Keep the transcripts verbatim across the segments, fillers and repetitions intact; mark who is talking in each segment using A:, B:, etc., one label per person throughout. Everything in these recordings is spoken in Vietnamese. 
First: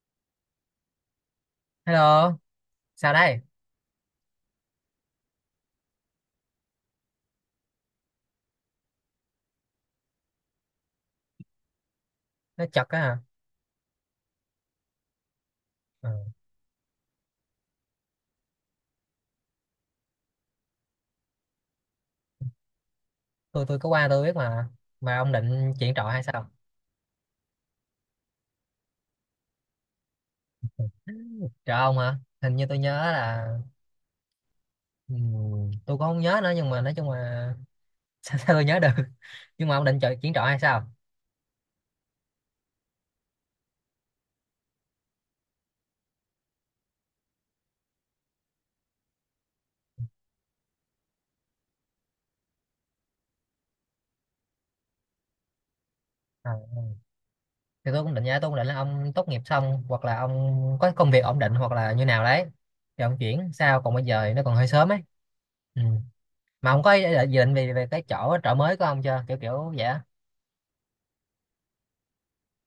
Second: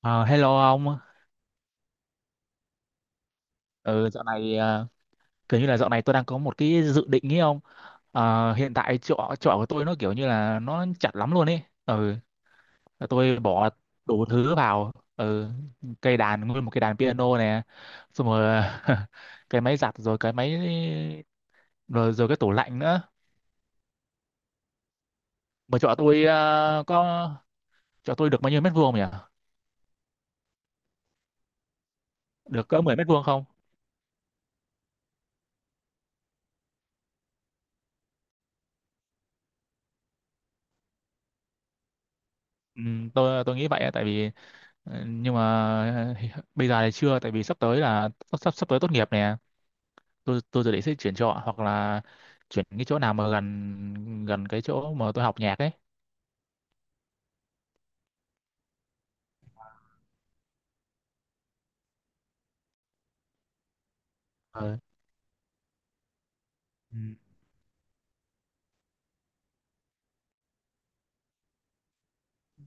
A: Ờ, Hello ông.
B: Hello, sao đây?
A: Ừ, dạo này ờ, kiểu như là dạo này tôi đang có một cái dự định ý ông. Ờ, hiện tại chỗ chỗ của tôi nó kiểu như là nó chặt lắm luôn ấy. Ừ,
B: Nó chật á hả?
A: tôi bỏ đủ thứ vào. Ừ,
B: Ờ,
A: cây đàn nguyên một cây đàn piano nè. Xong rồi cái máy giặt rồi cái máy rồi rồi cái tủ lạnh nữa.
B: Tôi tôi có qua tôi biết mà. Mà ông định
A: Mà
B: chuyện
A: chỗ
B: trọ hay
A: tôi
B: sao?
A: ờ, có chỗ tôi được bao nhiêu mét vuông nhỉ?
B: Trọ ông hả? Hình như
A: Được
B: tôi
A: cỡ
B: nhớ
A: mười mét vuông không?
B: là ừm, tôi cũng không nhớ nữa nhưng mà nói chung là sao, sao tôi nhớ được. Nhưng mà ông định chọn chuyện trọ hay sao?
A: Ừ, tôi tôi nghĩ vậy á, tại vì Ờ, nhưng mà bây giờ thì chưa tại vì sắp tới là sắp sắp, sắp tới tốt nghiệp nè tôi tôi dự định sẽ chuyển trọ hoặc là chuyển cái chỗ nào mà gần gần cái chỗ mà tôi học nhạc ấy.
B: Ờ. Thì tôi cũng định vậy, tôi cũng định là ông tốt nghiệp xong hoặc là ông có công việc ổn định hoặc là như nào đấy. Thì ông chuyển sao còn bây giờ thì nó còn hơi
A: Ờ.
B: sớm ấy. Ừ. Mà ông có
A: Ừ,
B: ý định gì định về về cái chỗ trọ mới của ông chưa? Kiểu kiểu vậy á.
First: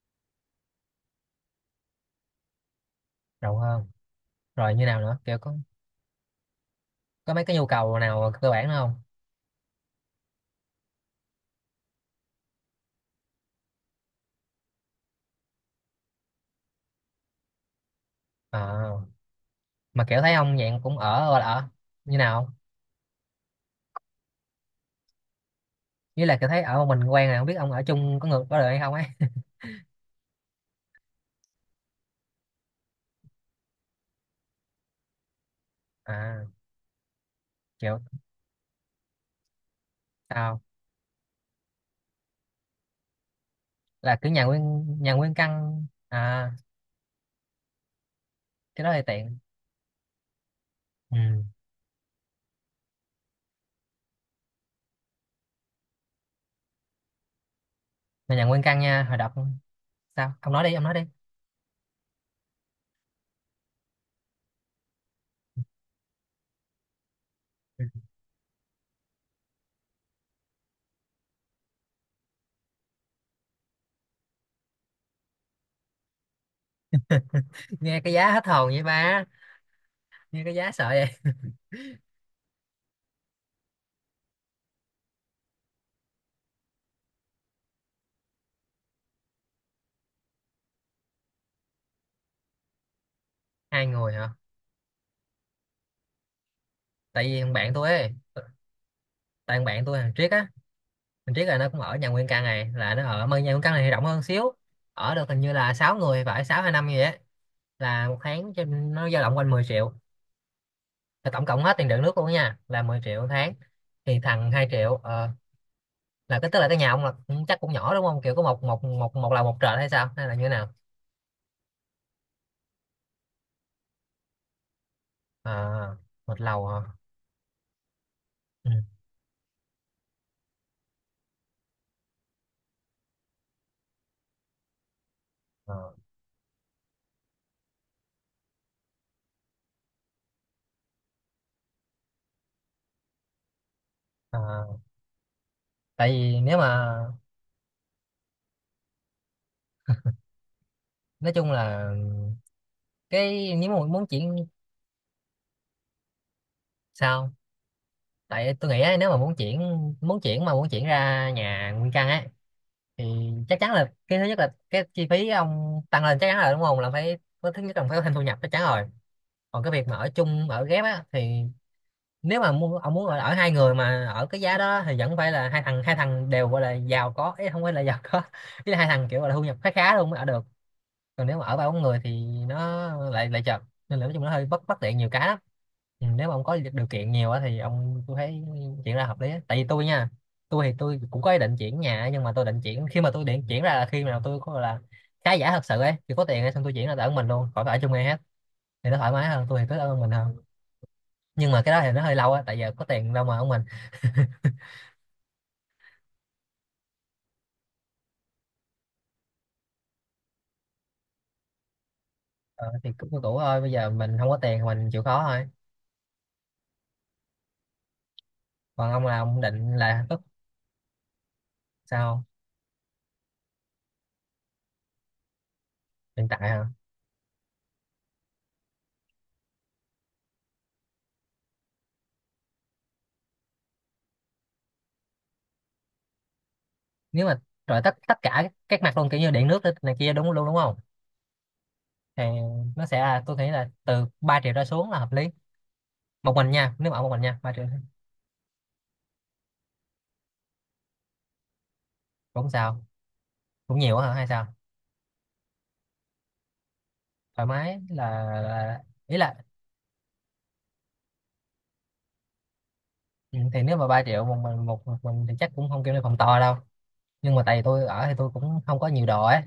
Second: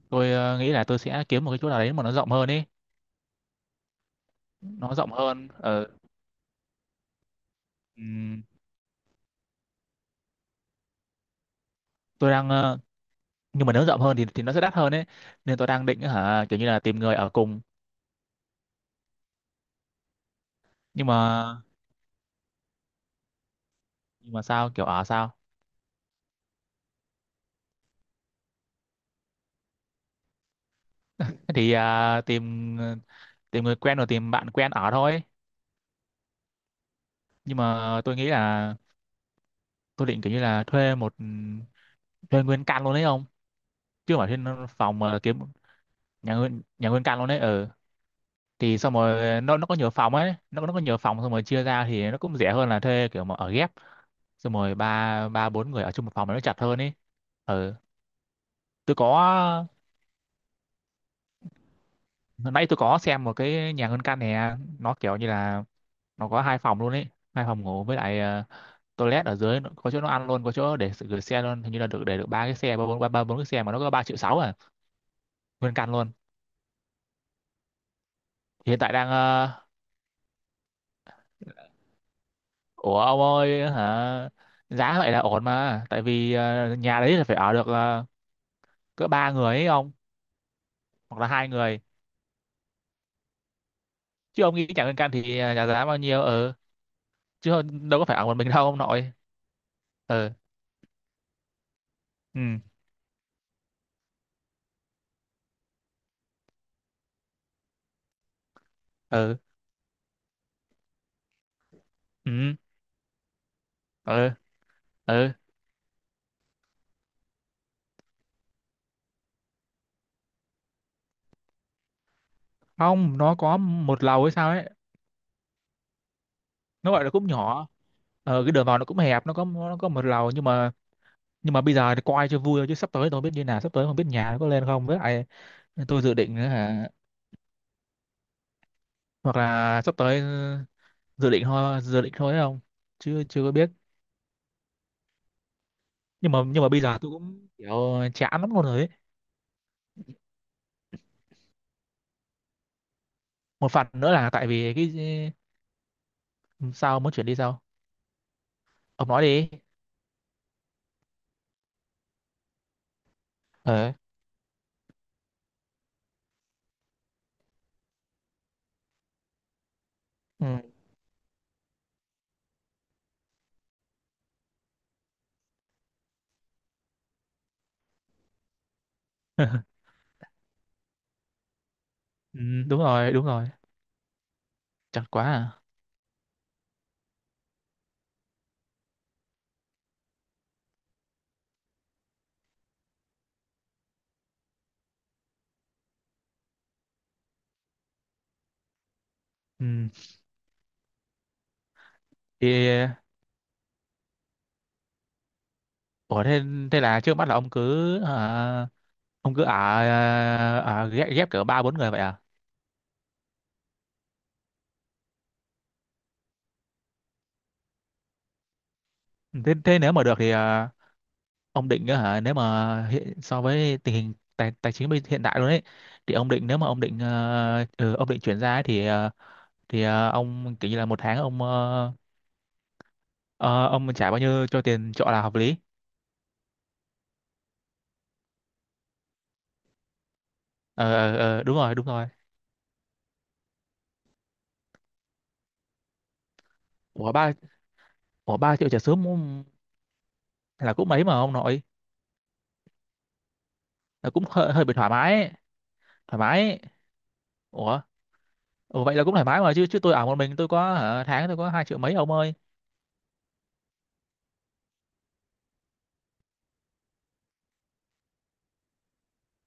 A: tôi ờ, nghĩ là tôi sẽ kiếm một cái chỗ nào đấy mà nó rộng hơn ấy,
B: Rộng hơn. Rồi như
A: nó
B: nào
A: rộng
B: nữa? Kiểu
A: hơn
B: có
A: ờ,
B: có mấy cái nhu cầu nào
A: ừm,
B: cơ bản nữa không?
A: tôi đang ờ, nhưng mà nếu rộng hơn thì thì nó sẽ đắt hơn ấy nên tôi đang định hả kiểu như là tìm người ở cùng.
B: À, mà kiểu thấy ông dạng cũng
A: nhưng
B: ở gọi là
A: mà
B: ở như nào không?
A: nhưng mà sao kiểu ở sao
B: Với là kiểu thấy ở một mình quen này không biết ông ở chung có người có được hay không ấy.
A: thế thì à, tìm ờ, tìm người quen rồi tìm bạn quen ở thôi.
B: À,
A: Nhưng
B: kiểu
A: mà tôi nghĩ là tôi định kiểu như
B: sao
A: là thuê một ừ, thuê nguyên căn luôn đấy không, chứ
B: là
A: không
B: cứ
A: phải
B: nhà
A: thuê
B: nguyên
A: phòng
B: nhà
A: mà là
B: nguyên
A: kiếm
B: căn
A: nhà
B: à?
A: nguyên nhà nguyên căn luôn đấy. Ừ thì
B: Cái đó
A: xong
B: thì tiện.
A: rồi nó nó có nhiều phòng ấy nó nó có nhiều
B: Ừ.
A: phòng xong rồi chia ra thì nó cũng rẻ hơn là thuê kiểu mà ở ghép. Xong rồi ba ba bốn người ở chung một phòng mà nó chặt hơn ấy. Ừ
B: Mà nhà nguyên căn
A: tôi
B: nha hồi đọc,
A: có
B: sao ông nói đi ông nói đi.
A: hồi nãy tôi có xem một cái nhà nguyên căn này nó kiểu như là nó có hai phòng luôn ấy, hai phòng ngủ
B: Ừ,
A: với lại ờ, toilet ở dưới nó- có chỗ nó ăn luôn có chỗ để sự- gửi xe luôn hình như là được để được ba cái xe ba bốn ba ba bốn cái xe mà nó có ba triệu sáu à, nguyên căn luôn.
B: nghe cái giá hết hồn
A: Hiện
B: vậy
A: tại đang
B: ba,
A: ờ,
B: nghe cái giá sợ vậy.
A: ủa ông ơi hả, giá vậy là ổn mà tại vì ờ, nhà đấy là phải ở được ờ, cỡ ba người ấy ông, hoặc là hai người,
B: Hai người hả?
A: chứ ông nghĩ chẳng liên can thì ờ, nhà giá bao nhiêu ừ,
B: Tại vì
A: chứ
B: thằng bạn tôi
A: không- đâu có
B: ấy,
A: phải ở một mình đâu ông nội.
B: tại thằng bạn tôi thằng Triết
A: Ừ
B: á, mình biết là nó cũng ở nhà nguyên
A: ừ
B: căn này là nó ở mà nhà nguyên căn này thì rộng hơn xíu, ở được hình như là sáu người phải sáu 6 hay năm gì á, là một tháng cho nó dao động
A: ừ
B: quanh mười triệu, là tổng cộng hết tiền điện nước luôn á
A: ừ
B: nha là mười triệu một tháng, thì
A: ừ
B: thằng hai triệu. ờ,
A: ừ
B: là cái tức là cái nhà ông là cũng chắc cũng nhỏ đúng không, kiểu có một một một một lầu một trệt hay sao hay là như thế nào?
A: không nó có một lầu hay sao ấy,
B: À, một lầu hả?
A: nó gọi là cũng nhỏ. Ờ cái đường
B: Ừ.
A: vào nó cũng hẹp nó có nó có một lầu, nhưng mà nhưng mà bây giờ thì coi cho vui thôi chứ sắp tới tôi không biết như nào, sắp tới không biết nhà nó có lên không, với lại
B: Ờ.
A: tôi dự định nữa hả, hoặc là sắp tới, dự định thôi, dự định thôi đấy không, chứ chưa có biết.
B: Ờ. Tại
A: Nhưng mà
B: vì nếu
A: nhưng mà bây
B: mà
A: giờ tôi cũng kiểu chán lắm luôn rồi ấy.
B: nói chung là cái nếu
A: Một
B: mà
A: phần
B: muốn
A: nữa là
B: chuyển,
A: tại vì cái sao muốn chuyển
B: sao
A: đi sao
B: tại tôi nghĩ á,
A: ông
B: nếu mà
A: nói
B: muốn
A: đi
B: chuyển, muốn chuyển mà muốn chuyển ra nhà nguyên căn ấy thì chắc chắn là
A: ờ
B: cái thứ nhất là cái chi phí ông tăng lên chắc chắn rồi đúng không, là phải có thứ nhất là phải có thêm thu nhập chắc chắn rồi. Còn cái việc mà ở
A: ừ.
B: chung ở ghép á thì nếu mà muốn ông muốn ở, ở hai người mà ở cái giá đó thì vẫn phải là hai thằng hai thằng đều gọi là giàu có, ý không phải là giàu có ý là hai thằng kiểu gọi là thu nhập khá khá luôn mới ở được. Còn nếu mà ở ba bốn người thì
A: Ừ, đúng
B: nó
A: rồi đúng
B: lại lại
A: rồi,
B: chật, nên là nói chung nó hơi bất bất tiện
A: chật
B: nhiều
A: quá
B: cái lắm.
A: à.
B: Ừ, nếu mà ông có điều kiện nhiều á thì ông tôi thấy chuyển ra hợp lý á. Tại vì tôi nha, tôi thì tôi cũng có ý định chuyển nhà á, nhưng mà tôi định chuyển khi mà tôi định chuyển ra là khi nào tôi có gọi là khá giả thật sự ấy thì có tiền ấy, xong tôi chuyển ra ở mình luôn khỏi phải ở chung ai hết, thì nó thoải mái hơn, tôi thì cứ
A: Ừ,
B: ở một mình hơn. Nhưng mà cái đó thì nó hơi lâu á
A: thì
B: tại giờ có tiền đâu mà ở mình.
A: ủa thế, thế là trước mắt là ông cứ à, ông cứ ở à, ở ghép ghép cỡ ba bốn người vậy à.
B: ờ, thì cứ cũ thôi bây giờ mình không có tiền thì mình chịu khó thôi. Còn ông là ông
A: Thế
B: định
A: thế nếu mà
B: là
A: được
B: tức
A: thì à, ông định á hả,
B: sao,
A: nếu mà hiện, so với tình hình tài, tài chính bây- hiện tại luôn ấy, thì
B: hiện
A: ông
B: tại
A: định nếu
B: hả?
A: mà ông định ờ, ừ, ông định chuyển ra ấy, thì ờ, thì ờ, ông kiểu như là một tháng ông ờ, ờ, ông trả bao nhiêu cho tiền trọ là hợp lý.
B: Nếu mà rồi tất tất cả các mặt luôn kiểu như điện nước này kia đúng luôn đúng không,
A: ờ ờ, ờ, đúng rồi đúng rồi.
B: thì nó sẽ là tôi nghĩ là từ ba triệu ra xuống là hợp lý, một mình nha nếu mà ở một
A: của
B: mình
A: ba
B: nha ba triệu.
A: của ba triệu trả sớm cũng- là cũng mấy mà ông nội,
B: Cũng sao, cũng nhiều
A: là
B: hả
A: cũng
B: hay sao?
A: hơi, hơi bị thoải mái ấy. Thoải mái ấy.
B: Thoải mái
A: Ủa,
B: là, là
A: ủa, vậy là cũng
B: ý
A: thoải
B: là
A: mái mà, chứ chứ tôi ở một mình tôi có hả, tháng tôi có hai triệu mấy ông ơi.
B: ừ, thì nếu mà ba triệu một mình một, một mình thì chắc cũng không kêu lên phòng to đâu, nhưng mà tại vì tôi ở thì tôi cũng không có nhiều đồ ấy,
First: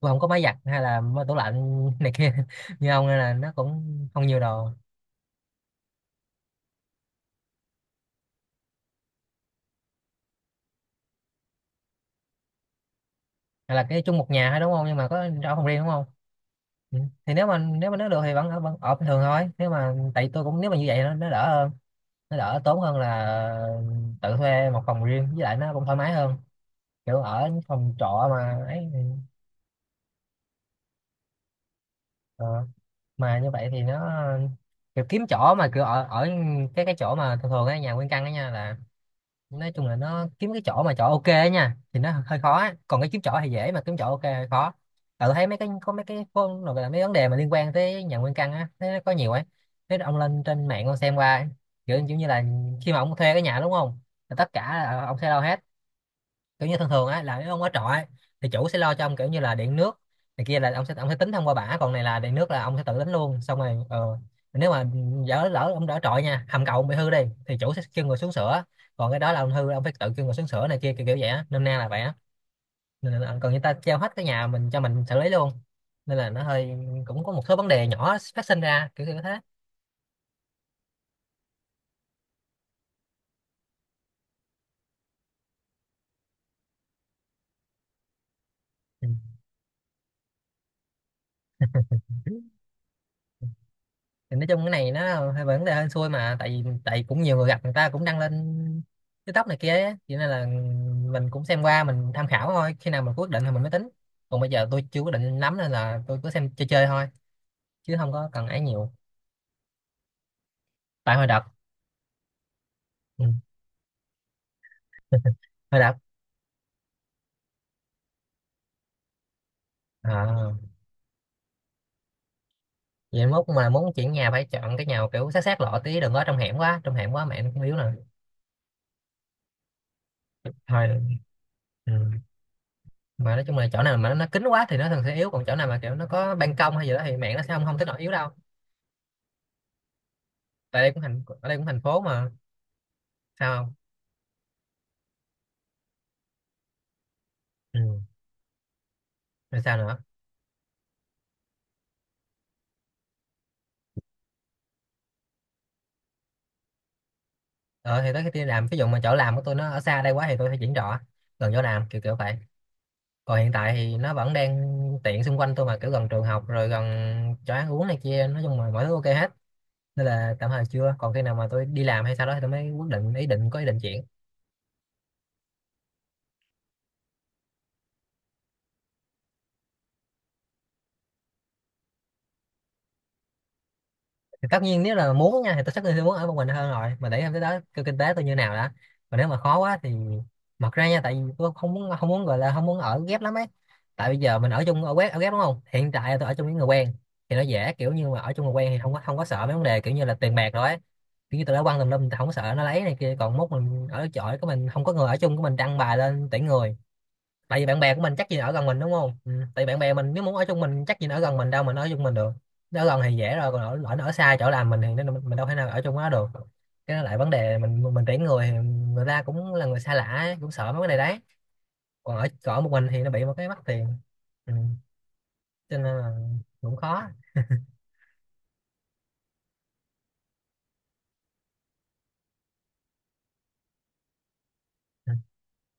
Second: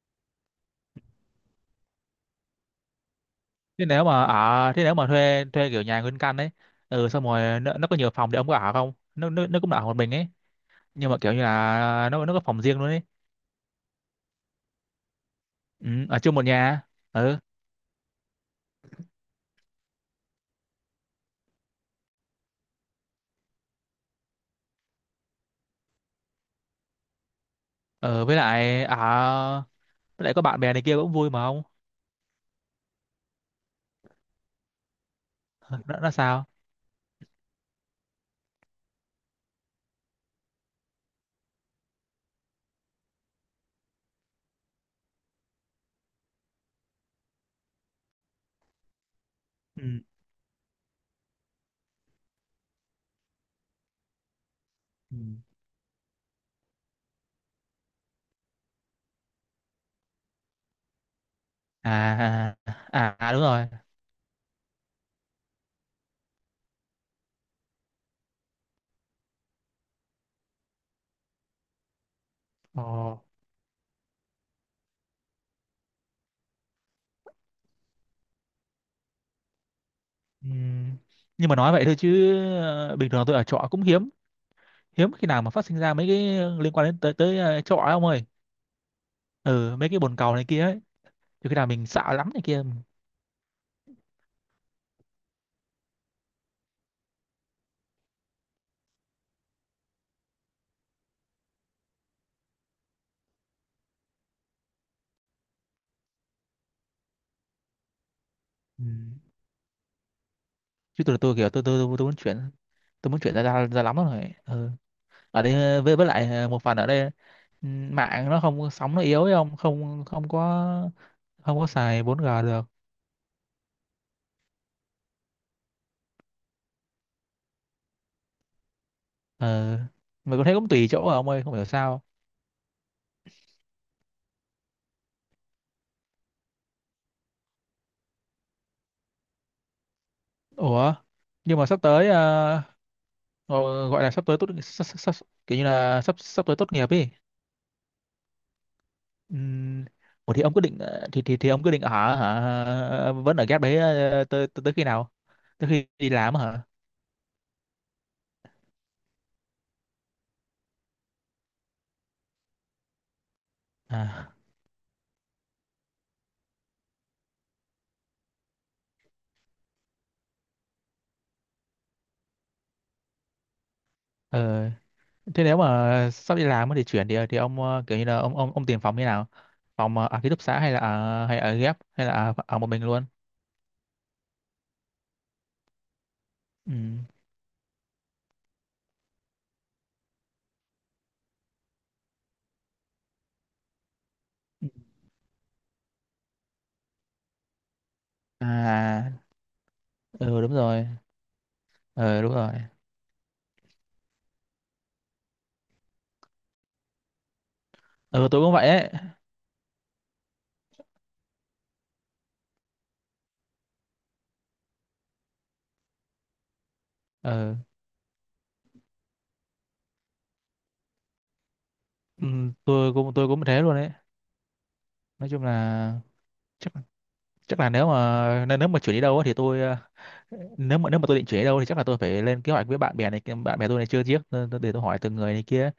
B: tôi không có máy giặt hay là tủ lạnh này kia như ông nên là nó
A: Thế nếu
B: cũng
A: mà
B: không nhiều đồ.
A: ở thế nếu mà thuê thuê kiểu nhà nguyên căn ấy, ừ xong rồi nó, nó có nhiều phòng thì ông có ở không, nó nó, nó cũng ở một mình ấy, nhưng mà kiểu như là nó nó có phòng riêng luôn ấy.
B: Hay là cái chung một nhà thôi đúng không nhưng mà có ở phòng riêng đúng
A: Ừ,
B: không?
A: ở chung một nhà.
B: Ừ. Thì
A: Ừ,
B: nếu mà nếu mà nó được thì vẫn ở vẫn ở bình thường thôi nếu mà tại tôi cũng nếu mà như vậy nó, nó đỡ hơn. Nó đỡ tốn hơn là tự thuê một phòng riêng với lại nó cũng thoải mái hơn kiểu ở những phòng
A: ừ
B: trọ
A: với
B: mà
A: lại
B: ấy
A: ở
B: thì,
A: với lại có bạn bè này kia cũng vui mà ông,
B: ờ, mà như vậy thì nó kiểu kiếm chỗ mà
A: nó,
B: kiểu ở
A: nó
B: ở
A: sao.
B: cái cái chỗ mà thường thường á nhà nguyên căn á nha là nói chung là nó kiếm cái chỗ mà chỗ ok á nha thì nó hơi khó á. Còn cái kiếm chỗ thì dễ mà kiếm chỗ ok hơi khó. Tại tôi thấy mấy cái có mấy cái phone rồi là mấy vấn đề mà liên quan tới nhà nguyên căn á thấy nó có nhiều ấy.
A: Ừ.
B: Thế ông lên trên mạng ông xem qua ấy, kiểu kiểu như là khi mà ông thuê cái nhà đúng không là tất cả là
A: Ừ.
B: ông sẽ lo hết. Kiểu như thường thường á là nếu ông ở trọ ấy, thì chủ sẽ lo cho ông kiểu như là điện nước này kia là ông sẽ ông sẽ tính thông qua bả còn này là điện nước
A: À
B: là ông sẽ tự tính
A: à à,
B: luôn
A: đúng
B: xong
A: rồi.
B: rồi ờ, nếu mà lỡ lỡ ông ở trọ nha hầm cầu ông bị hư đi thì chủ sẽ kêu người xuống sửa, còn cái đó là ông hư ông phải tự kêu người xuống sửa này kia kiểu kiểu vậy á nôm na là vậy á.
A: Ồ.
B: Nên là, còn người ta treo hết cái nhà mình cho mình xử lý luôn nên là nó hơi cũng có một số vấn đề nhỏ phát sinh ra kiểu như thế.
A: Ừ. Nhưng mà nói vậy thôi chứ ờ, bình thường tôi ở trọ cũng hiếm, hiếm khi nào mà phát sinh ra mấy cái liên quan đến tới tới ờ, trọ ấy ông ơi. Ừ mấy cái bồn cầu này kia ấy thì khi nào mình sợ lắm
B: Ừ.
A: này kia.
B: Thì nói chung cái này nó hơi vấn đề hên xui mà tại vì tại vì cũng nhiều người gặp người ta cũng đăng lên TikTok này kia ấy. Cho nên là mình cũng xem qua mình tham khảo thôi khi nào mình quyết định thì mình mới tính, còn bây giờ tôi chưa quyết định lắm nên là tôi cứ xem chơi chơi thôi chứ không có cần ấy
A: Ừ.
B: nhiều.
A: Chứ
B: Tại
A: tôi
B: hồi
A: tôi
B: đợt
A: kiểu tôi tôi tôi, tôi muốn chuyển, tôi muốn
B: ừ,
A: chuyển ra ra, ra lắm rồi. Ừ. Ở đây
B: hồi
A: ờ,
B: đợt
A: với với lại ờ, một phần ở đây ừ, mạng nó không sóng nó yếu ấy không không không
B: à,
A: có, không có xài bốn g được.
B: vậy mốt mà muốn chuyển nhà phải chọn cái nhà kiểu sát sát lộ tí đừng có trong hẻm quá trong hẻm quá mẹ nó cũng yếu nè.
A: Ừ. Mà có thấy cũng
B: Thôi
A: tùy chỗ à ông ơi không hiểu sao.
B: ừ. Mà nói chung là chỗ nào mà nó, nó kín quá thì nó thường sẽ yếu còn chỗ nào mà kiểu nó có ban công hay gì đó thì mẹ nó sẽ không không tới nỗi yếu đâu. Tại đây
A: Ủa
B: cũng thành ở đây
A: nhưng
B: cũng
A: mà
B: thành
A: sắp
B: phố
A: tới
B: mà.
A: ờ,
B: Sao không?
A: ờ, gọi là sắp tới tốt sắp, sắp, sắp, kiểu như là sắp sắp tới tốt nghiệp ấy.
B: Ừ.
A: Ừ.
B: Rồi sao nữa?
A: Ủa thì ông quyết định ờ, thì thì thì ông quyết định ở hả, ờ, vẫn ở ghép đấy ờ, tới tới tới khi nào? Tới khi đi làm hả?
B: Ờ thì tới khi đi làm ví dụ mà chỗ làm của tôi nó ở xa đây quá thì tôi phải chuyển trọ gần chỗ làm kiểu kiểu vậy. Còn hiện tại thì nó
A: À.
B: vẫn đang tiện xung quanh tôi mà kiểu gần trường học rồi gần chỗ ăn uống này kia nói chung là mọi thứ ok hết, nên là tạm thời chưa còn khi nào mà tôi đi làm hay sau đó thì tôi mới quyết định ý định có ý định chuyển.
A: Ừ. Thế nếu mà sắp đi làm ấy thì chuyển thì thì ông ờ, kiểu như là ông ông ông tìm phòng như nào? Phòng ờ, ở ký túc xá hay là ở hay ở ghép hay là ở, ở một mình luôn?
B: Thì tất nhiên nếu là muốn nha thì tôi chắc tôi sẽ muốn ở một mình hơn
A: Ừ.
B: rồi mà để em tới đó kêu kinh tế tôi như nào đã. Còn nếu mà khó quá thì mặc ra nha tại vì tôi không muốn không muốn gọi là không muốn ở ghép lắm ấy. Tại bây giờ mình ở chung ở ghép ở ghép đúng không, hiện tại là tôi ở chung với người quen thì nó dễ kiểu như mà ở chung người quen thì không có
A: À,
B: không có sợ mấy vấn đề kiểu như là tiền
A: ừ
B: bạc
A: đúng
B: rồi ấy.
A: rồi.
B: Kiểu như tôi đã quăng tùm lum tôi
A: Ừ
B: không có
A: đúng rồi.
B: sợ nó lấy này kia còn mốt mình ở chỗ của mình không có người ở chung của mình đăng bài lên tuyển người. Tại vì bạn bè của mình
A: Ừ
B: chắc gì
A: tôi
B: ở
A: cũng
B: gần
A: vậy
B: mình
A: ấy.
B: đúng không? Ừ. Tại vì bạn bè mình nếu muốn ở chung mình chắc gì nó ở gần mình đâu mình ở chung mình được. Nó ở gần thì dễ rồi còn ở, ở, nó ở xa chỗ làm mình thì nó mình đâu thể nào ở chung nó được. Cái đó lại vấn
A: Ừ,
B: đề mình mình tuyển người thì người ta cũng là người xa lạ ấy, cũng sợ mấy cái này đấy. Còn ở
A: ừ
B: còn ở một mình
A: tôi
B: thì nó
A: cũng
B: bị
A: tôi
B: một
A: cũng
B: cái mắc
A: thế luôn
B: tiền.
A: ấy.
B: Ừ.
A: Nói chung
B: Cho nên
A: là
B: là cũng khó.
A: chắc là nếu mà nếu nếu mà chuyển đi đâu á thì tôi ờ, nếu mà nếu mà tôi định chuyển đi đâu thì chắc là tôi phải lên kế hoạch với bạn bè này kia- bạn bè tôi này chưa chiếc, để tôi hỏi
B: Ừ.
A: từng người này kia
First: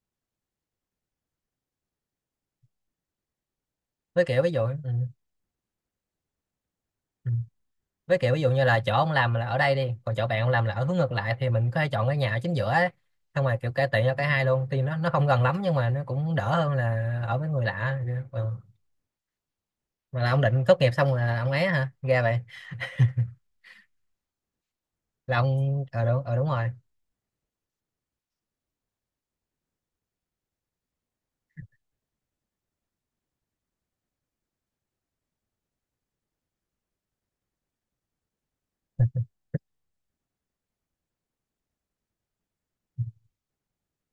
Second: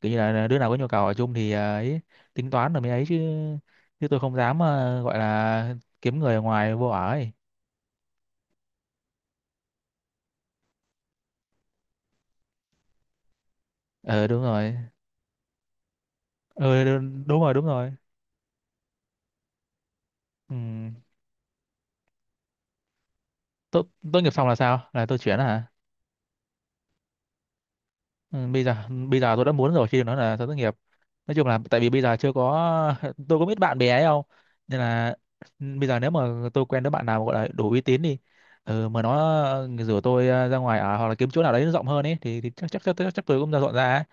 A: kiểu như là ờ, đứa nào có nhu cầu ở chung thì ờ, ấy, tính toán rồi mới ấy chứ, chứ tôi
B: Với
A: không
B: kiểu ví
A: dám
B: dụ ừ.
A: ờ, gọi là kiếm người ở ngoài vô ở
B: Ừ.
A: ấy.
B: Với kiểu ví dụ như là chỗ ông làm là ở đây đi còn chỗ bạn ông làm là ở hướng ngược lại thì mình có thể chọn cái nhà ở chính giữa ấy. Xong rồi kiểu cải tiện cho
A: Ờ
B: cả
A: đúng
B: hai luôn
A: rồi.
B: tuy nó nó không gần lắm nhưng mà nó cũng đỡ hơn
A: Ờ
B: là
A: đúng
B: ở
A: đúng
B: với
A: rồi
B: người
A: đúng rồi.
B: lạ. Ừ. Mà là ông
A: Ừ.
B: định tốt nghiệp xong là ông ấy hả ra vậy?
A: Tốt, tốt nghiệp xong là sao là tôi
B: Là
A: chuyển hả.
B: ông ờ đúng, ờ, đúng rồi
A: Ừ, bây giờ bây giờ tôi đã muốn rồi khi nó là thất nghiệp, nói chung là tại vì bây giờ chưa có tôi có biết bạn bè ấy không nên là ừ, bây giờ nếu mà tôi quen đứa bạn nào gọi là đủ uy tín đi ừ, mà nó ờ, rủ tôi ờ, ra ngoài ở hoặc là kiếm chỗ nào đấy nó rộng hơn ấy thì, thì chắc, chắc chắc chắc tôi cũng ra dọn ra ấy.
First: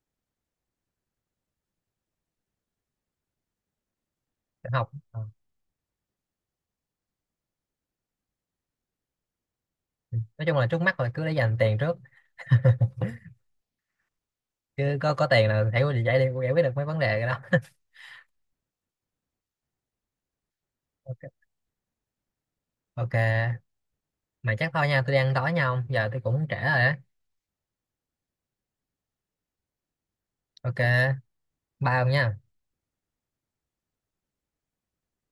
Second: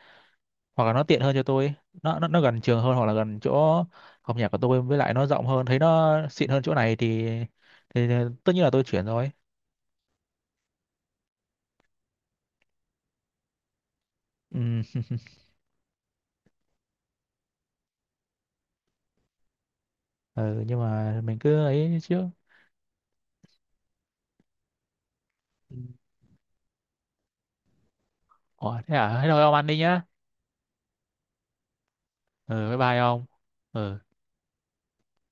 A: Hoặc là nó tiện hơn cho tôi, nó nó nó gần trường hơn hoặc là gần chỗ học nhạc của
B: định
A: tôi
B: học.
A: với lại
B: Ờ.
A: nó rộng hơn thấy nó xịn hơn chỗ này thì thì tất nhiên là tôi chuyển rồi.
B: Nói chung là trước mắt rồi cứ để dành tiền trước,
A: Ừ,
B: cứ có có tiền là thấy giải đi giải quyết được mấy vấn đề rồi đó.
A: ừ nhưng mà
B: Ok.
A: mình cứ ấy trước.
B: Ok. Mà chắc thôi nha tôi đang đói
A: Ừ.
B: nhau giờ tôi cũng trễ rồi á.
A: Ủa, thế à? Thế thôi ông ăn đi nhá.
B: Ok, bye ông nha.
A: Ừ bye bye ông. Ừ